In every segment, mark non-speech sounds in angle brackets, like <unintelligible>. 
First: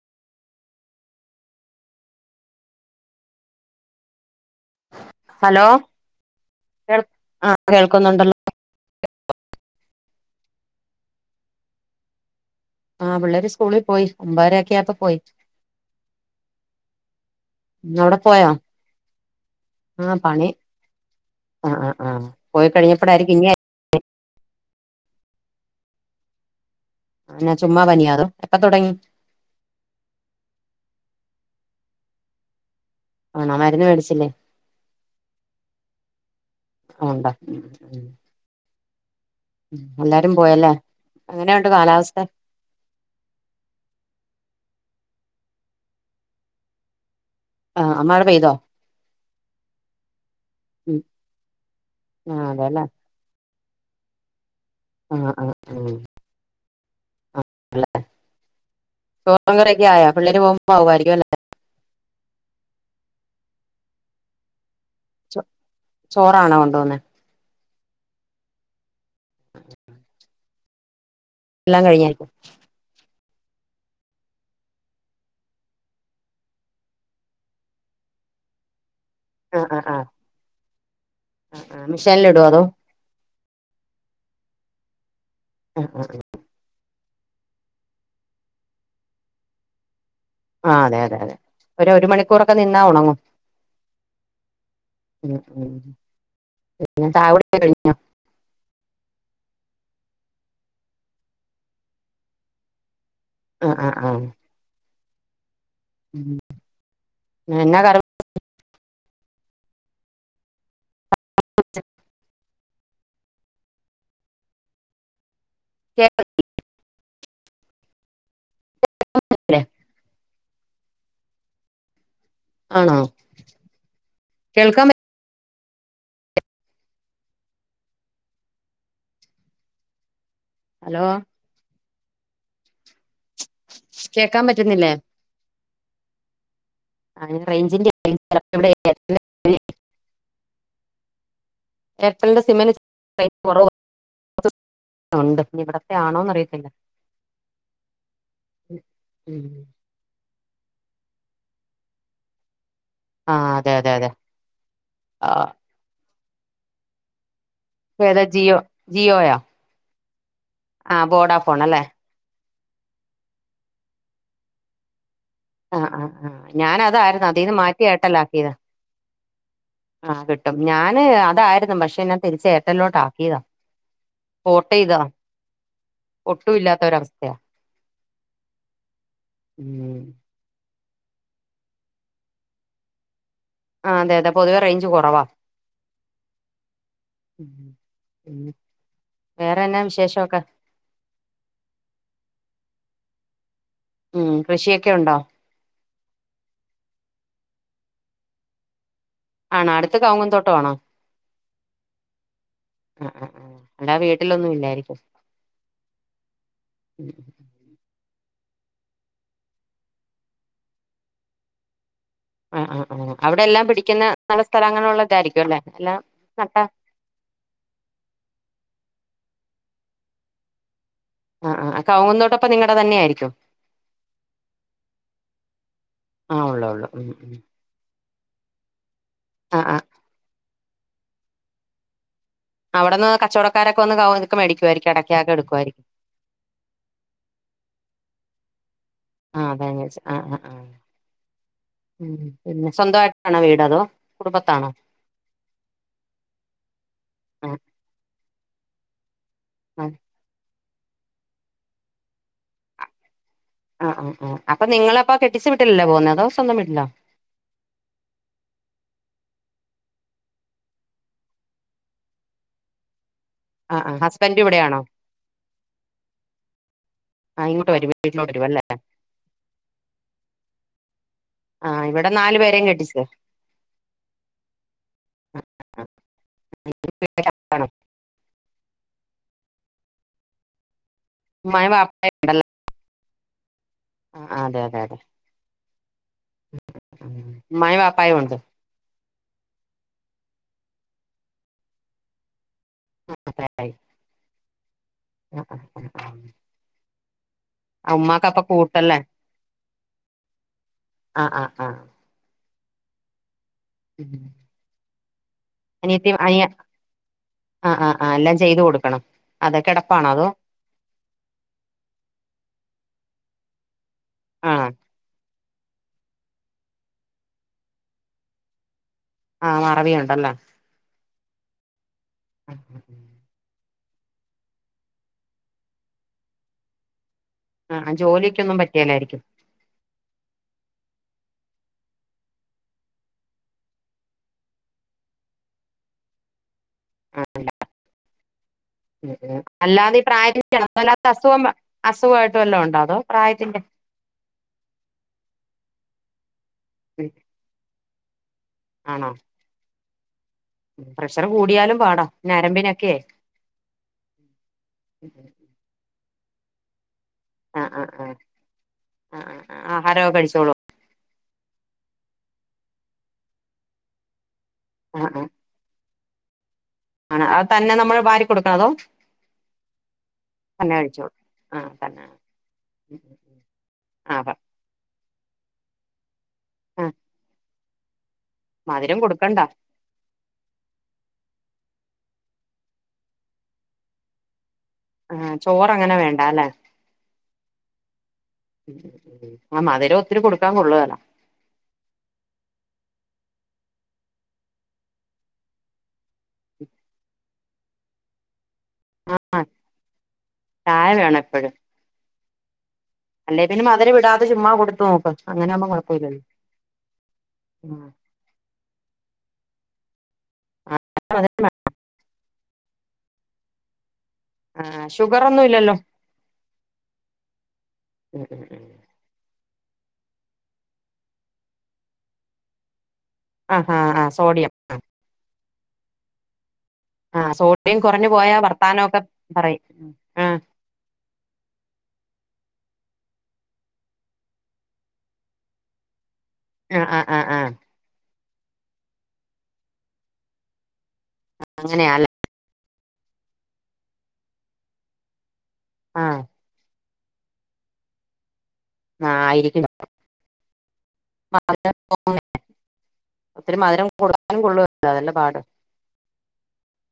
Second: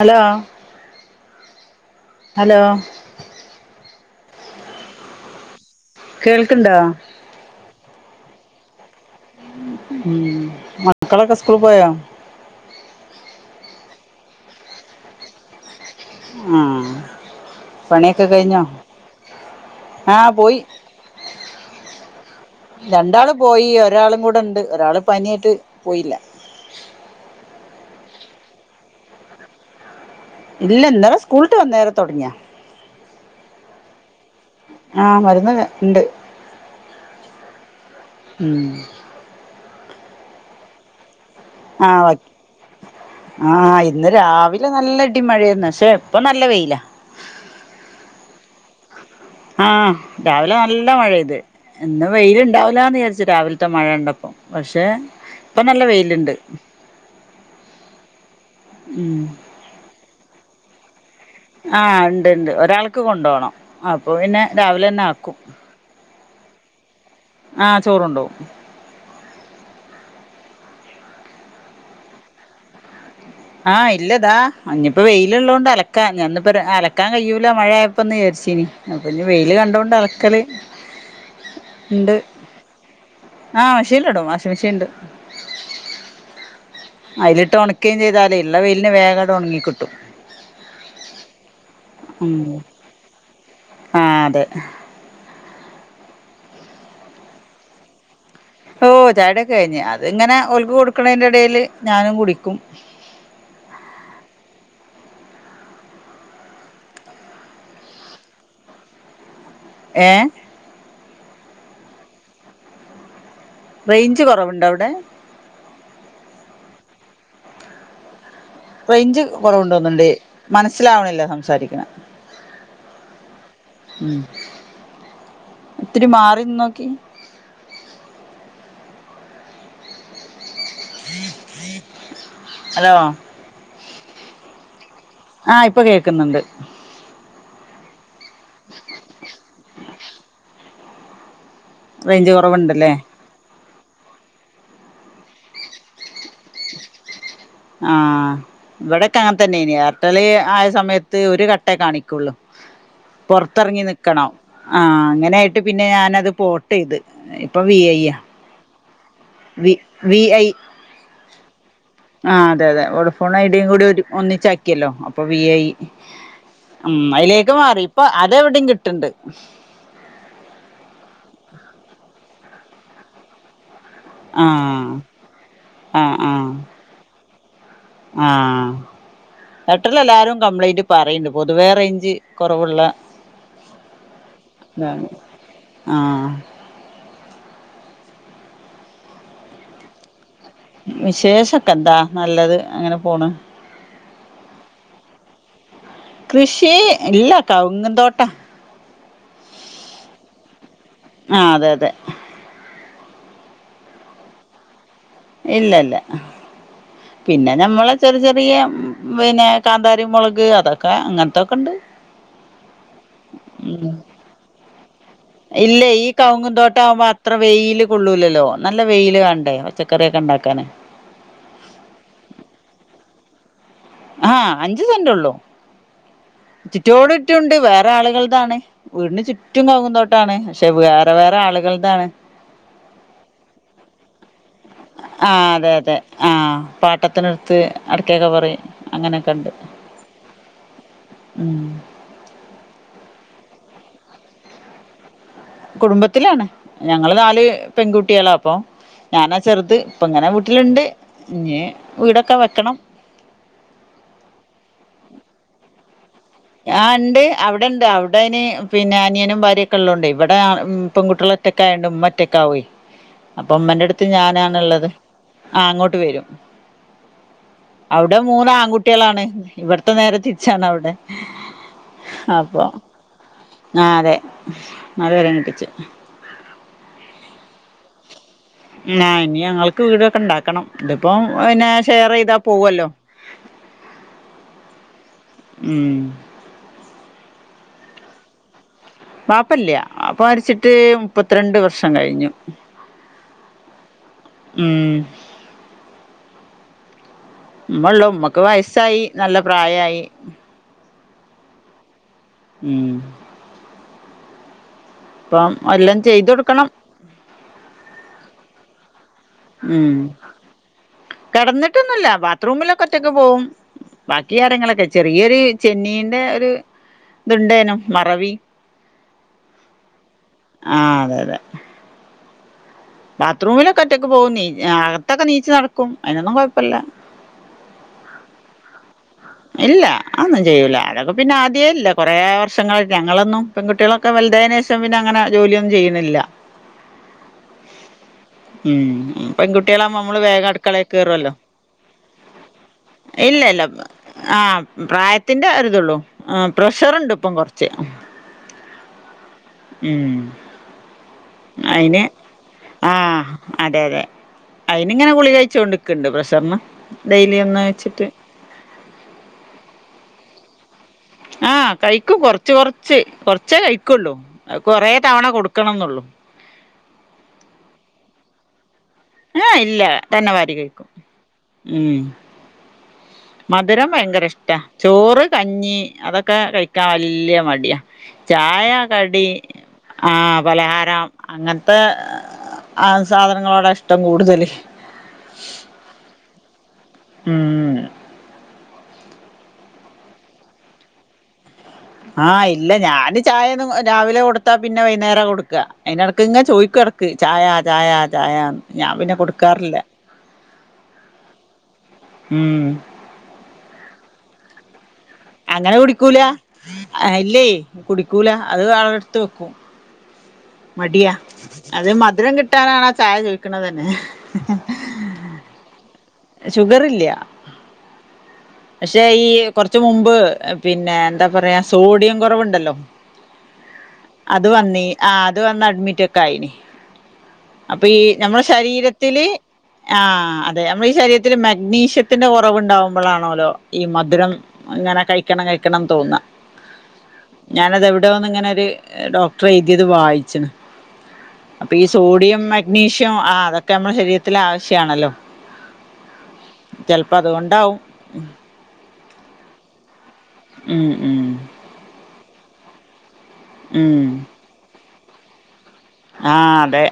Hello hello hello കേൾക്ക്‌ണ്ടോ ആഹ് കേൾക്കുന്നുണ്ടല്ലോ ഉം മക്കളൊക്ക്‌സ്കൂൾ പോയാ ആഹ് പിള്ളേര് സ്കൂളിൽ പോയി ഒമ്പതരൊക്കെയാപ്പോ പോയി ആഹ് അവിടെ പണിയൊക്കെ പോയോ കഴിഞ്ഞോ ആ ആഹ് പണി പോയി ആ ആ ആ പോയി രണ്ടാള് കഴിഞ്ഞപ്പോഴായിരിക്കും ഇനി പോയി ഒ രാളും കൂടെണ്ട് ഒരാള് പനിയായിട്ട് പോയില്ല അങ്ങനെ ചുമ്മാ പനിയാ തോ എപ്പ തുടങ്ങി ഇല്ല ഇന്നലെ സ്കൂളിട്ട് വന്നാരെ തുടങ്ങിയാ ആണോ മരുന്ന് മേടിച്ചില്ലേ ആഹ് മരുന്ന് ണ്ട് ആ ഉണ്ടോ ഉം ഉം എല്ലാരും പോയല്ലേ എങ്ങനെയുണ്ട് ആഹ് ഓ കാലാവസ്ഥ ആഹ് ഇന്ന് രാവിലെ നല്ല ഇടിംമഴായിര്ന്ന് പക്ഷേ ഇപ്പൊ നല്ല വെയില ആഹ് മഴ പെയ്തോ ആഹ് രാവിലെ നല്ല മഴെയ്ത് ഇന്ന് ആ അതെല്ലേ വെയിലുണ്ടാവൂലാന്ന് വിചാരിച്ചു രാവിൽ ത്ത മഴണ്ടപ്പൊ പക്ഷേ ആഹ് ആഹ് പ്പൊ നല്ല വെയില്ണ്ട് അല്ലെ ഉം ചോറുങ്കറിക്കെ ആയാ പിള്ളേര് പോകുമ്പോ ആകുമായിരിക്കും അല്ലെ ആഹ് ണ്ട്ണ്ട് ഒരാൾക്ക് കൊണ്ടോണം അപ്പൊ പിന്നെ രാവിലെന്നാക്കും അല്ലേ ചോറാണോ കൊണ്ടു പോന്നേ ആഹ് ചോറൊണ്ടോവും <inaudible> എല്ലാം കഴിഞ്ഞായിരിക്കും. ആഹ് ഇല്ലതാ ഇനിപ്പോ വെയിലുള്ളള്ളത് കൊണ്ട് അലക്കാ ഞനിന്ന്പ്പ അലക്കാൻ കഴിയൂല മഴയായപ്പോന്ന് വിചരിച്ചീനി. അപഞ്ഞി വെയില് ആ ആ കണ്ടുകൊണ്ട് ആ അലക്കല്. ആ ഇണ്ട് മെഷീനിലിടുവോ അതോ ആഹ് മെഷീൻല്ടും വാഷിംഗ് മെഷീൻ ഇണ്ട്. ആഹ ആഹ ആഹ അയിലിട്ട് ഉണക്കുകയും ചെയ്താലേ ഇള്ള വെയിലിന് വേഗ ണ് ഉണങ്ങി കിട്ടും. ആ അതെ അതെ അതെ ഒരു ഒരു ഉം മണിക്കൂറൊക്കെ നിന്നാ ഉണങ്ങും. ആഹ് അതെ ഉം ഉം പിന്നെ ചായകുടിക്കെ കഴിഞ്ഞോ? ഓ ചായുടിക്കെ കഴിഞ് അത് ഇങ്ങനെ ഒൽക്ക് കൊടുക്കണതിന്റെ ഇടയിൽ ഞാനും കുടിക്കും. ആഹ ആഹ ആഹ ഉ എന്നാ കറി ഏ <unintelligible> റേഞ്ച് കൊറവുണ്ടൊ അവടെ? ക്കേക്കൾ റേഞ്ച് കൊറവുണ്ട് തോന്ന്ണ്ട് മനസ്സിലാവ്ണില്ല സംസാരിക്ക്ണെ. ആണോ ഉം കേൾക്കാൻ പ ത്തിരി മാറിന്നോക്കി. അലോ. അലോ കേക്കാം പറ്റുന്നില്ലേ? ആഹ് ഇപ്പൊ കേൾക്ക്ന്നുണ്ട്. ആ റേഞ്ചിന്റെ ഇവടെ ഏർട്ടൽന്റെ റേഞ്ച് ഏർട്ടൽന്റെ സിമ്മാന്ന് കുറവുണ്ടല്ലേ ച്ചാ കൊറവ് ഉണ്ട് ഇവിടത്തെ ആണോ ന്നറിയത്തില്ല. ആഹ് ഇവടെക്കെ അങ്ങൻ തന്നെണ് ഏർട്ടേല് ആയ സമയത്ത് ഒരു കട്ടേ കാണിക്കും. ഉള്ളു ആഹ് അതെ പൊറത്തറങ്ങി അതെ അതെ നിക്കണം ആഹ്‌ അങ്ങനേ ആയിട്ട് ആഹ് പിന്നെ ഞാനത് പോ ട്ടീത്, ഇപ്പൊ വി ഐ യാ ഏതാ ജിയോ വി വീ അയ് ആ ബോഡാ പോൺ അല്ലേ. ആഹ്‌ അതെ അതെ വോഡ ഫോൺ ഐഡിയും കൂടി ഒരു ഒന്നിച്ചാക്കിയല്ലോ അ ഇപ്പൊ വി ഐ ആഹ് ആഹ് ആഹ് ഉം ഞാനതായിരുന്നു അതീന്ന് അയ്ലേക്ക് മാറി മാറ്റി ഇപ്പൊ അതെവിടിം കിട്ട്ണ്ട്. ആഹ്‌ കിട്ടും ഞാന് അതായിരുന്നു പക്ഷെ എന്നാ തിരിച് ഏർട്ടലിലോട്ട് ആക്കിയതാ. ആഹ് പോർട്ടീതതാ ആഹ് ആഹ് ഒട്ടും ഇല്ലാത്ത ഒരവസ്ഥയാ. ആഹ് ഏർട്ടൽല് ഉം എല്ലാരും കംപ്ലൈന്റ് പറയ്ണ്ട് പൊതുവേ റേഞ്ച് കൊറവുള്ള ആ അതെ അതെ പൊതുവെ റേഞ്ച് കൊറവാ. ആഹ് വേറെന്നാ വിശേഷക്കെ? വിശേഷൊക്കെ എന്താ നല്ലത് അങ്ങനെ പോണ്. ഉം കൃഷിയൊക്കെ ഉണ്ടോ? കൃഷി ഇല്ല കവുങ് തോട്ടാ. ആണോ അടുത് കവുങ്ങും തോട്ടൊ ആണോ? ആഹ്‌ അതെ അതെ. ആ ആ ആ അല്ലാതെ വീട്ടിലൊന്നും ഇല്ലായിരിക്കും. ഇല്ലല്ല പിന്നെ ഞമ്മള് ചെറി ചെറിയ പിന്നെ കാന്താരിമൊളക് അതൊക്കെ അങ്ങൻത്തൊക്കെ ഉണ്ട്. ആ ആ ആ അവടെ എല്ലാം പിടിക്കുന്ന നല്ല സ്ഥലങ്ങളുള്ള തായിരിക്കും. ഇല്ലേയ് ഈ ക്കവുങ് തോട്ടാവുമ്പോ അ അത്ര വെയില് കൊള്ളൂലല്ലോ നല്ല വെയില് വേണ്ടേ പച്ചക്കറിയൊക്കെ ണ്ടാക്കാന്. ആ ആ അ കവുങ് തോട്ടപ്പ നിങ്ങടെ തന്നെ ആയിരിക്കും. ആഹ് അഞ്ച് സെന്റ്ഒള്ളു ആ ഉള്ളൂ ഉള്ളൂ ഉം ചുറ്റോട് ഉം ചുറ്റുണ്ട് വേറെ ആളുകൾതാണ്. വീടിന് ആ ചുറ്റും ആ കവുംങ്ങുംതോട്ടാണ് പക്ഷെ വേറെ വേറെ ആളുകൾതാണ്. അവടെന്ന് കച്ചവടക്കാരൊക്കെന്ന് കവുംങ് മേടിക്കുവായിരികും അടെ. ആഹ്‌ അതെ അതെ ആഹ്‌ പാട്ടത്തിനെടുത്ത് അടക്കൊക്കെ പറിം ആ അങ്ങനക്കണ്ട്. അതാ ഞാൻ ചോദിച്ചെ ആ ആ ആ പിന്നെ സ്വന്തായിട്ടാണോ വീട് അതോ കുടുംബത്താണോ? കുടുംബത്തിലാണ് ഞങ്ങള് നാല് ആ പെൺകുട്ട്യാളാ അപ്പൊ ഞാനാ ചെറുത് ഇപ്പം ഇങ്ങനെ വീട്ടില്ണ്ട് ഇഞ്ഞി വീടൊക്കെ വെക്കണം. ആ ആ ആ ആ അപ്പൊ നിങ്ങളെ അപ്പോ കെട്ടിച്ച വിട്ടിലല്ലോ പോകുന്നത്? സ്വന്തം വീട്ടിലോ ആഹ്‌ ണ്ട്. അവിടെ ഉണ്ട് അവടയ്ന് പിന്നെ അനിയനും ഭാര്യൊക്കെ ഉള്ളോണ്ട് ഇവിടെ പെൺകുട്ട്യോള് ഒറ്റക്കായോണ്ട് ഉമ്മഒറ്റക്കാവോയ്‌. അപ്പൊ ആ ഉമ്മന്റെ ആ അടുത്ത് ഹസ്ബൻഡ് ഇവിടെയാണോ ഞാനാണള്ളത് ആഹ് അങ്ങോട്ട് വരും. ആ ഇങ്ങോട്ട് വരും അവിടെ വീട്ടിലോട്ട് വരും മൂന്ന് അല്ലേ ആൺകുട്ട്യോളാണ് ഇവിടത്തെ നേരെ തിരിച്ചാണ് അവിടെ. ആഹ് ഇവിടെ നാല് പേരെയും കെട്ടിച്ച്. ആഹ് അതെ നാല് ആ പേരയും കെട്ടിച്ച്. ആ ആണോ ആഹ് ഇനി ഞങ്ങൾക്ക് വീടൊക്കെ ഇണ്ടാക്കണം ഇതിപ്പോം പിന്നെ ഉമ്മായും ഷെയർ വാപ്പായും ചെയ്താ പോവല്ലോ. ആഹ് അതെ അതെ അതെ. ഉം. ഉമ്മായും ബപ്പായും ഉണ്ട്. വാപ്പല്ല വാപ്പ മരിച്ചിട്ട് മുപ്പത്തിരണ്ട് വർഷം കഴിഞ്ഞു. <unintelligible> ആഹ്. <unintelligible> ആ, ഉമ്മള്ളു ഉമ്മാക്ക് ഉമ്മക്ക് അപ്പൊ കൂട്ടല്ലേ വയസ്സായി നല്ല പ്രായായി. ആഹ് ആഹ് ആഹ്. ഉം. ഉം. ഇപ്പം എല്ലാം അനിയത്തി ചെയ്തു അനിയ കൊടുക്കണം ആഹ് ആഹ് ആഹ് എല്ലാം ചെയ്തു കൊടുക്കണം. അതെ ഉം കിടപ്പാണോ അതോ കിടന്നിട്ടൊന്നുല്ല ബാത്റൂമിലൊക്കെ ഒറ്റക്ക് പോവും. ബാക്കി ആ കാര്യങ്ങളൊക്കെ ചെറിയൊരു ചെന്നീന്റെ ഒരു ഇത്ണ്ടേനും മറവി. ആഹ് മറവിയുണ്ടല്ലേ. ആഹ് അതെ അതെ. <unintelligible> ബാത്റൂമിലൊക്കെ ഒറ്റൊക്ക് പോകും നീ അകത്തൊക്കെ നീച്ചു നടക്കും അതിനൊന്നും കുഴപ്പല്ല. ആഹ് ജോലിക്ക് ഒന്നും പറ്റിയല്ലായിരിക്കും. ഇല്ല അതോന്നും ചെയ്യൂല അതൊക്കെ പിന്നെ ആദ്യമേ ഇല്ല കുറേ വർഷങ്ങളായി ഞങ്ങളൊന്നും. പെൺകുട്ട്യാളൊക്കെ വലുതായതിന് ശേഷം പിന്നെ അങ്ങനെ ജോലി ഒന്നും ചെയ്യണില്ല. ഉം ഉം. പെൺകുട്ട്യോൾ ആവുമ്പോ അല്ലാതെ ഈ അമ്മള് വേഗം പ്രായത്തിന്റെ അടുക്കളേ അല്ലാതെ കേറൊല്ലോ. അസുഖം അസുഖമായിട്ട് വല്ലോം ഉണ്ടോ അതോ പ്രായത്തിന്റെ ഇല്ലല്ല ആഹ് പ്രായത്തിന്റെ ഒരുതുള്ളൂ. ആഹ് ഉം പ്രഷറ്ണ്ട് ഇപ്പം കൊറച്ച് ഉം. പ്രഷറ് കൂടിയാലും അയിന് പാടാ ഞരമ്പിനൊക്കെയെ. ആഹ് അതെ അതെ അയ്ന്ന് ഇങ്ങനെ ഗുളിക കഴിച്ചോണ്ട് നിക്ക്ന്ന്ണ്ട് പ്രഷറിന്. ഡെയിലി ഒന്ന് ആഹ് ആഹ് വെച്ചിട്ട് ആഹ് ആഹ് ആഹാരൊക്കെ കഴിച്ചോളോ. ആഹ് കയ്ക്കും കൊറച്ച് കൊറച്ച് കൊറച്ചേ കഴിക്കുള്ളൂ കൊറേ ആഹ് തവണ ആഹ് കൊടു ക്കണം നോള്ളൂ. ആണ് അത് തന്നെ നമ്മൾ വാരി കൊടുക്കണതോ. ആഹ് ഇല്ല തന്നെ വാരി കഴിക്കും ആഹ് ഉം. തന്നെ <inaudible> മധുരം ഭയങ്കര ആഹ് ഇഷ്ടാ ചോറ് കഞ്ഞി അതൊക്കെ കഴിക്കാൻ ആഹ് വലിയ മടിയാ. ചായാ മധുരം കടി. കൊടുക്കണ്ട ആഹ് പലഹാരം അങ്ങനത്തെ ആഹ് സാധനങ്ങളോടാ ഇഷ്ടം കൂടുതല്. ആഹ് ചോറങ്ങനെ വേണ്ടാല്ലേ. ആഹ് ആഹ് മധുരം ഒത്തിരി കൊടുക്കാൻ കൊള്ളുകേല്ല ആഹ് ഇല്ല ഞാന് ചായ ഒന്നും രാവിലെ കൊടുത്താ പിന്നെ വൈകുന്നേരം കൊടുക്കുക അതിനിടക്ക് ഇങ്ങ് ചോയിക്കുക <unintelligible> ചായ ചായ ചായാന്ന് ഞാൻ പിന്നെ ആഹ് കൊടുക്കാറില്ലാ. ചായ വേണം എപ്പഴും ഉം അല്ലേ പിന്നെ മധുരം ഇടാതെ ചുമ്മാ കൊടുത്തു നോക്ക് ആകുമ്പോ അങ്ങനെ കുഴപ്പമില്ലല്ലോ കുടിക്കൂലാ ആഹ് ഇല്ലേ കുടിക്കൂലാ അത് അവിടെടുത്ത് വെക്കും ആഹ് മടിയാ അത് മധുരം കിട്ടാനാണ് ആ ചായ ചോയിക്കണതെന്നെ ആഹ് ഷുഗർ ഒന്നും ഇല്ലല്ലോ ഷുഗർ ഇല്ലാ ഉം ഉം ഉം പക്ഷേ ഈ കൊറച്ച് മുമ്പ് പിന്നെ എന്താ പറയാ സോഡിയം കൊറവുണ്ടല്ലോ? ആഹ് ആഹ് ആഹ് അത് സോഡിയം വന്നി ആഹ് അത് വന്ന് അഡ്മിറ്റ് ഒക്കെ ആയിന് ആഹ് സോഡിയം അപ്പൊ ഈ കുറഞ്ഞു പോയാ ഞമ്മളെ വർത്താനമൊക്കെ ശരീരത്തില് പറയും ആഹ് അത് നമ്മളെ ഈ ശരീരത്തില് മഗ്നീഷ്യത്തിന്റെ കൊറവുണ്ടാവുമ്പോഴാണോലോ ഈ മധുരം ഇങ്ങനെ കഴിക്കണം കഴിക്കണന്ന് തോന്നാ ആഹ് ആഹ് ആഹ് ആഹ് ഞാനത് എവിടോന്ന് ഇങ്ങനൊരു ഏഹ് ഡോക്ടറെഴുതിയത് വായിച്ചണ് അപ്പൊ ഈ അങ്ങനെയാല്ലേ സോഡിയം മഗ്നീഷ്യം ആഹ് അതൊക്കെ നമ്മളെ ശരീരത്തിലാവശ്യാണല്ലോ ആഹ് ചെലപ്പം അതുകൊണ്ടാവും ആയിരിക്കുണു ഉം ഉം <unintelligible> ഒത്തിരി മധുരം ഉം കൊടുക്കാനും <unintelligible> അതല്ലേ പാട് ആഹ് അതെ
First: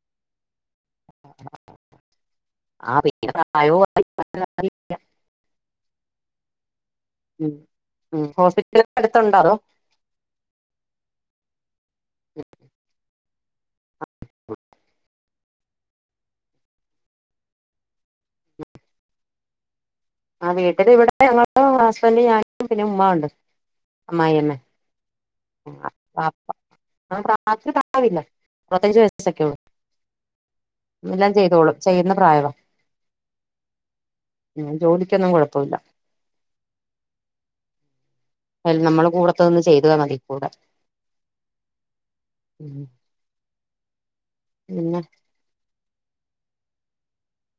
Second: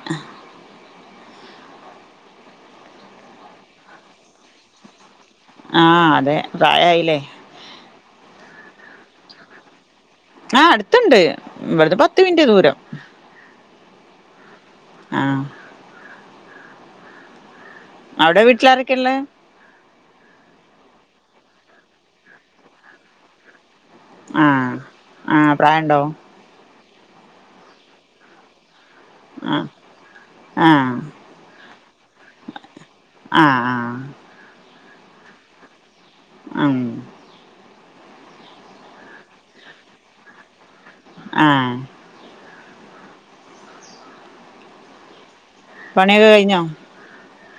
ആഹ് പിന്നെ പ്രായോം ആയി <unintelligible> ആഹ് അതെ പ്രായായില്ലേ ഉം ഉം ഹോസ്പിറ്റലൊക്കെ അടുത്തുണ്ടോ അതോ? ആഹ് അടുത്തുണ്ട് ഇവിടുന്ന് പത്തു മിനിറ്റ് ദൂരം ആഹ് അവിടെ വീട്ടിലാരൊക്കെയാള്ളേ? ആഹ് വീട്ടില് ഇവിടെ ഞങ്ങള് ഹസ്ബൻഡും ഞാനും പിന്നെ ഉമ്മാണ്ട് അമ്മായി ആ അമ്മ ആ പ്രായണ്ടോ <unintelligible> പ്രായ <unintelligible> അറുപത്തഞ്ച് വയസ്സ് ആ സെക്കോള്ളും ആ എല്ലാം ചെയ്തോളും ചെയ്യുന്ന പ്രായവാ ആഹ് ആഹ് ഉം ജോലിക്കൊന്നും കൊഴപ്പൊല്ലാ ആഹ് അയില് നമ്മളെ കൂടെത്തൊന്ന് ചെയ്താ മതി കൂടെ ആഹ് ഉം പിന്നെ പണിയൊക്കെ കഴിഞ്ഞോ?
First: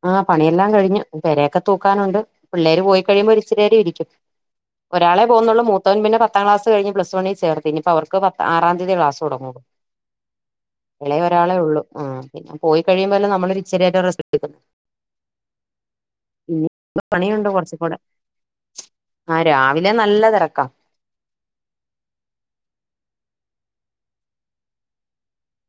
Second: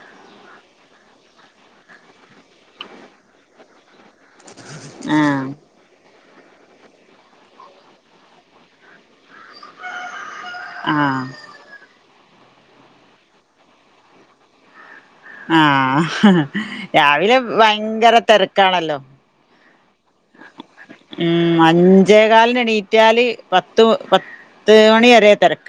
ആഹ് പണിയെല്ലാം കഴിഞ്ഞ് പെരയൊക്കെ തൂക്കാനുണ്ട് പിള്ളേര് പോയി കഴിയുമ്പോ ഒരു ഇച്ചിരി നേരം ഇരിക്കും ആ ഒരാളെ പോന്നുള്ളു മൂത്ത് ത്തവൻ പിന്നെ പത്താം ക്ലാസ് കഴിഞ്ഞ് പ്ലസ് വണ്ണി ചേർത്തി ഇനിയിപ്പ അവർക്ക് പത്ത് ആറാം തീയതിയേ ക്ലാസ് തൊടങ്ങുള്ളൂ ആ എളയ ഒരാളെ ഉള്ളൂ ഉം പിന്നെ പോയി കഴിയുമ്പെല്ലാം നമ്മളൊരു ഇച്ചരിയൊക്കെ റെസ്ററ് എടുക്കും ആഹ് രാവിലെ ഭയങ്കര തെരക്കാണല്ലോ ആഹ് രാവിലെ നല്ല തെരക്കാ ഉം അഞ്ചേകാലിന് എണീറ്റാല് പത്ത് പത്ത് മണി വരെ തെരക്ക്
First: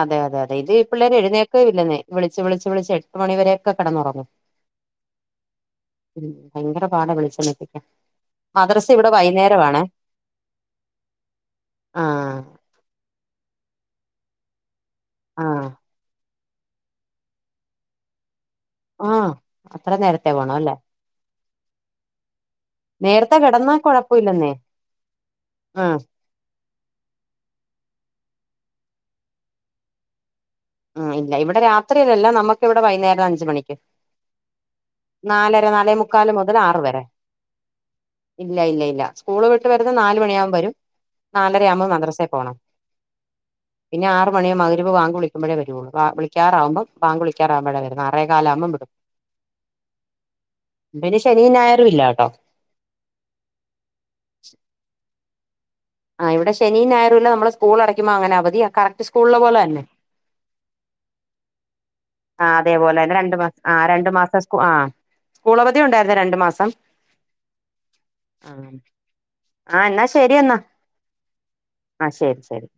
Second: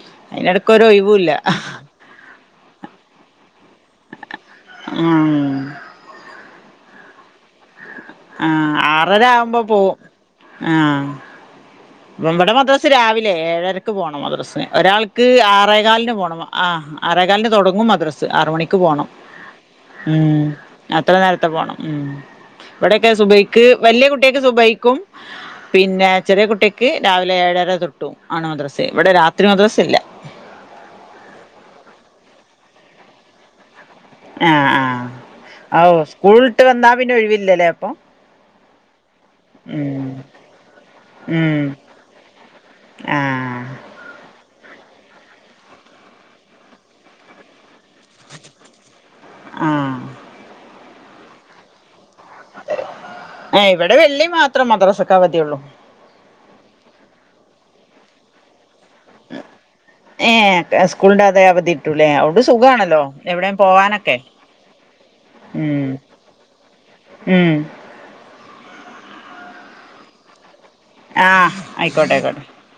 അതെ അതെ തെ ഇത് പിള്ളേരെ എഴുന്നേക്കേയില്ലന്നേ വിളിച്ച് വിളിച്ച് വിളിച്ച് എട്ട് മണിവരെയൊക്കെ കെടന്നുറങ്ങും ആഹ് ഉം ഭയങ്കര പാടാ വിളിച്ചോണത്തി ആഹ് ആറര ആവുമ്പോ പോവും ആഹ് ആ ഇവിടെ മദ്രസ് രാവിലെ ഏഴരക്ക് പോണം മദ്രസിന് ഒരാൾക്ക് ആ ആറേകാലിന് പോണം ആഹ് ആറെകാലിന് തൊടങ്ങും മദ്രസ് ആറ് മണിക്ക് പോണം ആ അത്ര നേരത്തെ ഉം പോണം അല്ലേ അത്ര നേരത്തെ പോണം ഉം ഇവിടെക്കെ നേരത്തെ സുബൈക്ക് കിടന്നാ വലിയ കുട്ടിയക്ക്‌ കുഴപ്പമില്ലെന്നേ സുബൈക്കും ആ പിന്നെ ചെറിയ കുട്ടിയ ക്ക് രാവിലെ ഏഴര തൊട്ടും ആണ് മദ്രസ് ഇവിടെ രാത്രി മദ്രസ ഇല്ല ഉം ഇല്ല ഇവിടെ രാത്രിയിലല്ല നമുക്ക് ഇവിടെ വൈന്നേരം അ‍ഞ്ച് മണിക്ക് ആഹ് നാലര ആഹ് നാലേ ഓഹ് മുക്കാല് മുതൽ സ്കൂളിട്ട് ആറ് വന്നാ വരെ പിന്നെ ഒഴിവില്ലല്ലേ അപ്പൊ ഇല്ല ഇല്ല ഇല്ല സ്കൂള് വിട്ട് വരുന്ന ഉം നാല് മണിയാമ്പൊ വരും ഉം നാലര ആവുമ്പോ മദ്രസേ പോണം ആഹ് പിന്നെ ആറ് മണിയാവും മഗ്‌രിബ് ബാങ്ക് വിളി അപ്പഴേ വരുവൊള്ളു ബാ വിളിക്കാറാവുമ്പം ബാങ്ക് വിളിക്കാറാവുമ്പഴാ വരുന്നേ ആറെകാലാകുമ്പം വിടും ആഹ് പിന്നെ ശനിയും ഞായറും ഇല്ല കേട്ടോ അതെ ഏഹ് ഇവടെ വെള്ളി മാത്രം മദ്രസക്ക്‌ അവധിയൊള്ളു ആഹ് ഇവടെ ശനിം ഞായറും ഇല്ല നമ്മള് സ്കൂൾ അടക്കുമ്പോ അങ്ങനെ അവധി കറക്റ്റ് സ്കൂളലെ പോലതന്നെ ഏഹ് സ്കൂളിന്റെ അതെ അവധി കിട്ടൂലേ അതുകൊണ്ട് ആഹ് സുഖാണല്ലോ അതേപോലന്നെ ആഹ് രണ്ടു എവിടെയും മാസം ആ രണ്ടു പോവാനൊക്കെ മാസം സ്കു ആഹ് സ്‌കൂളവധി ഉം ഒണ്ടായിരുന്നു രണ്ടു മാസം ഉം ആഹ് ആഹ് എന്നാ ശരി എന്നാ ആഹ് ആയിക്കോട്ടെ ആഹ് ശരി ആയിക്കോട്ടെ ശരി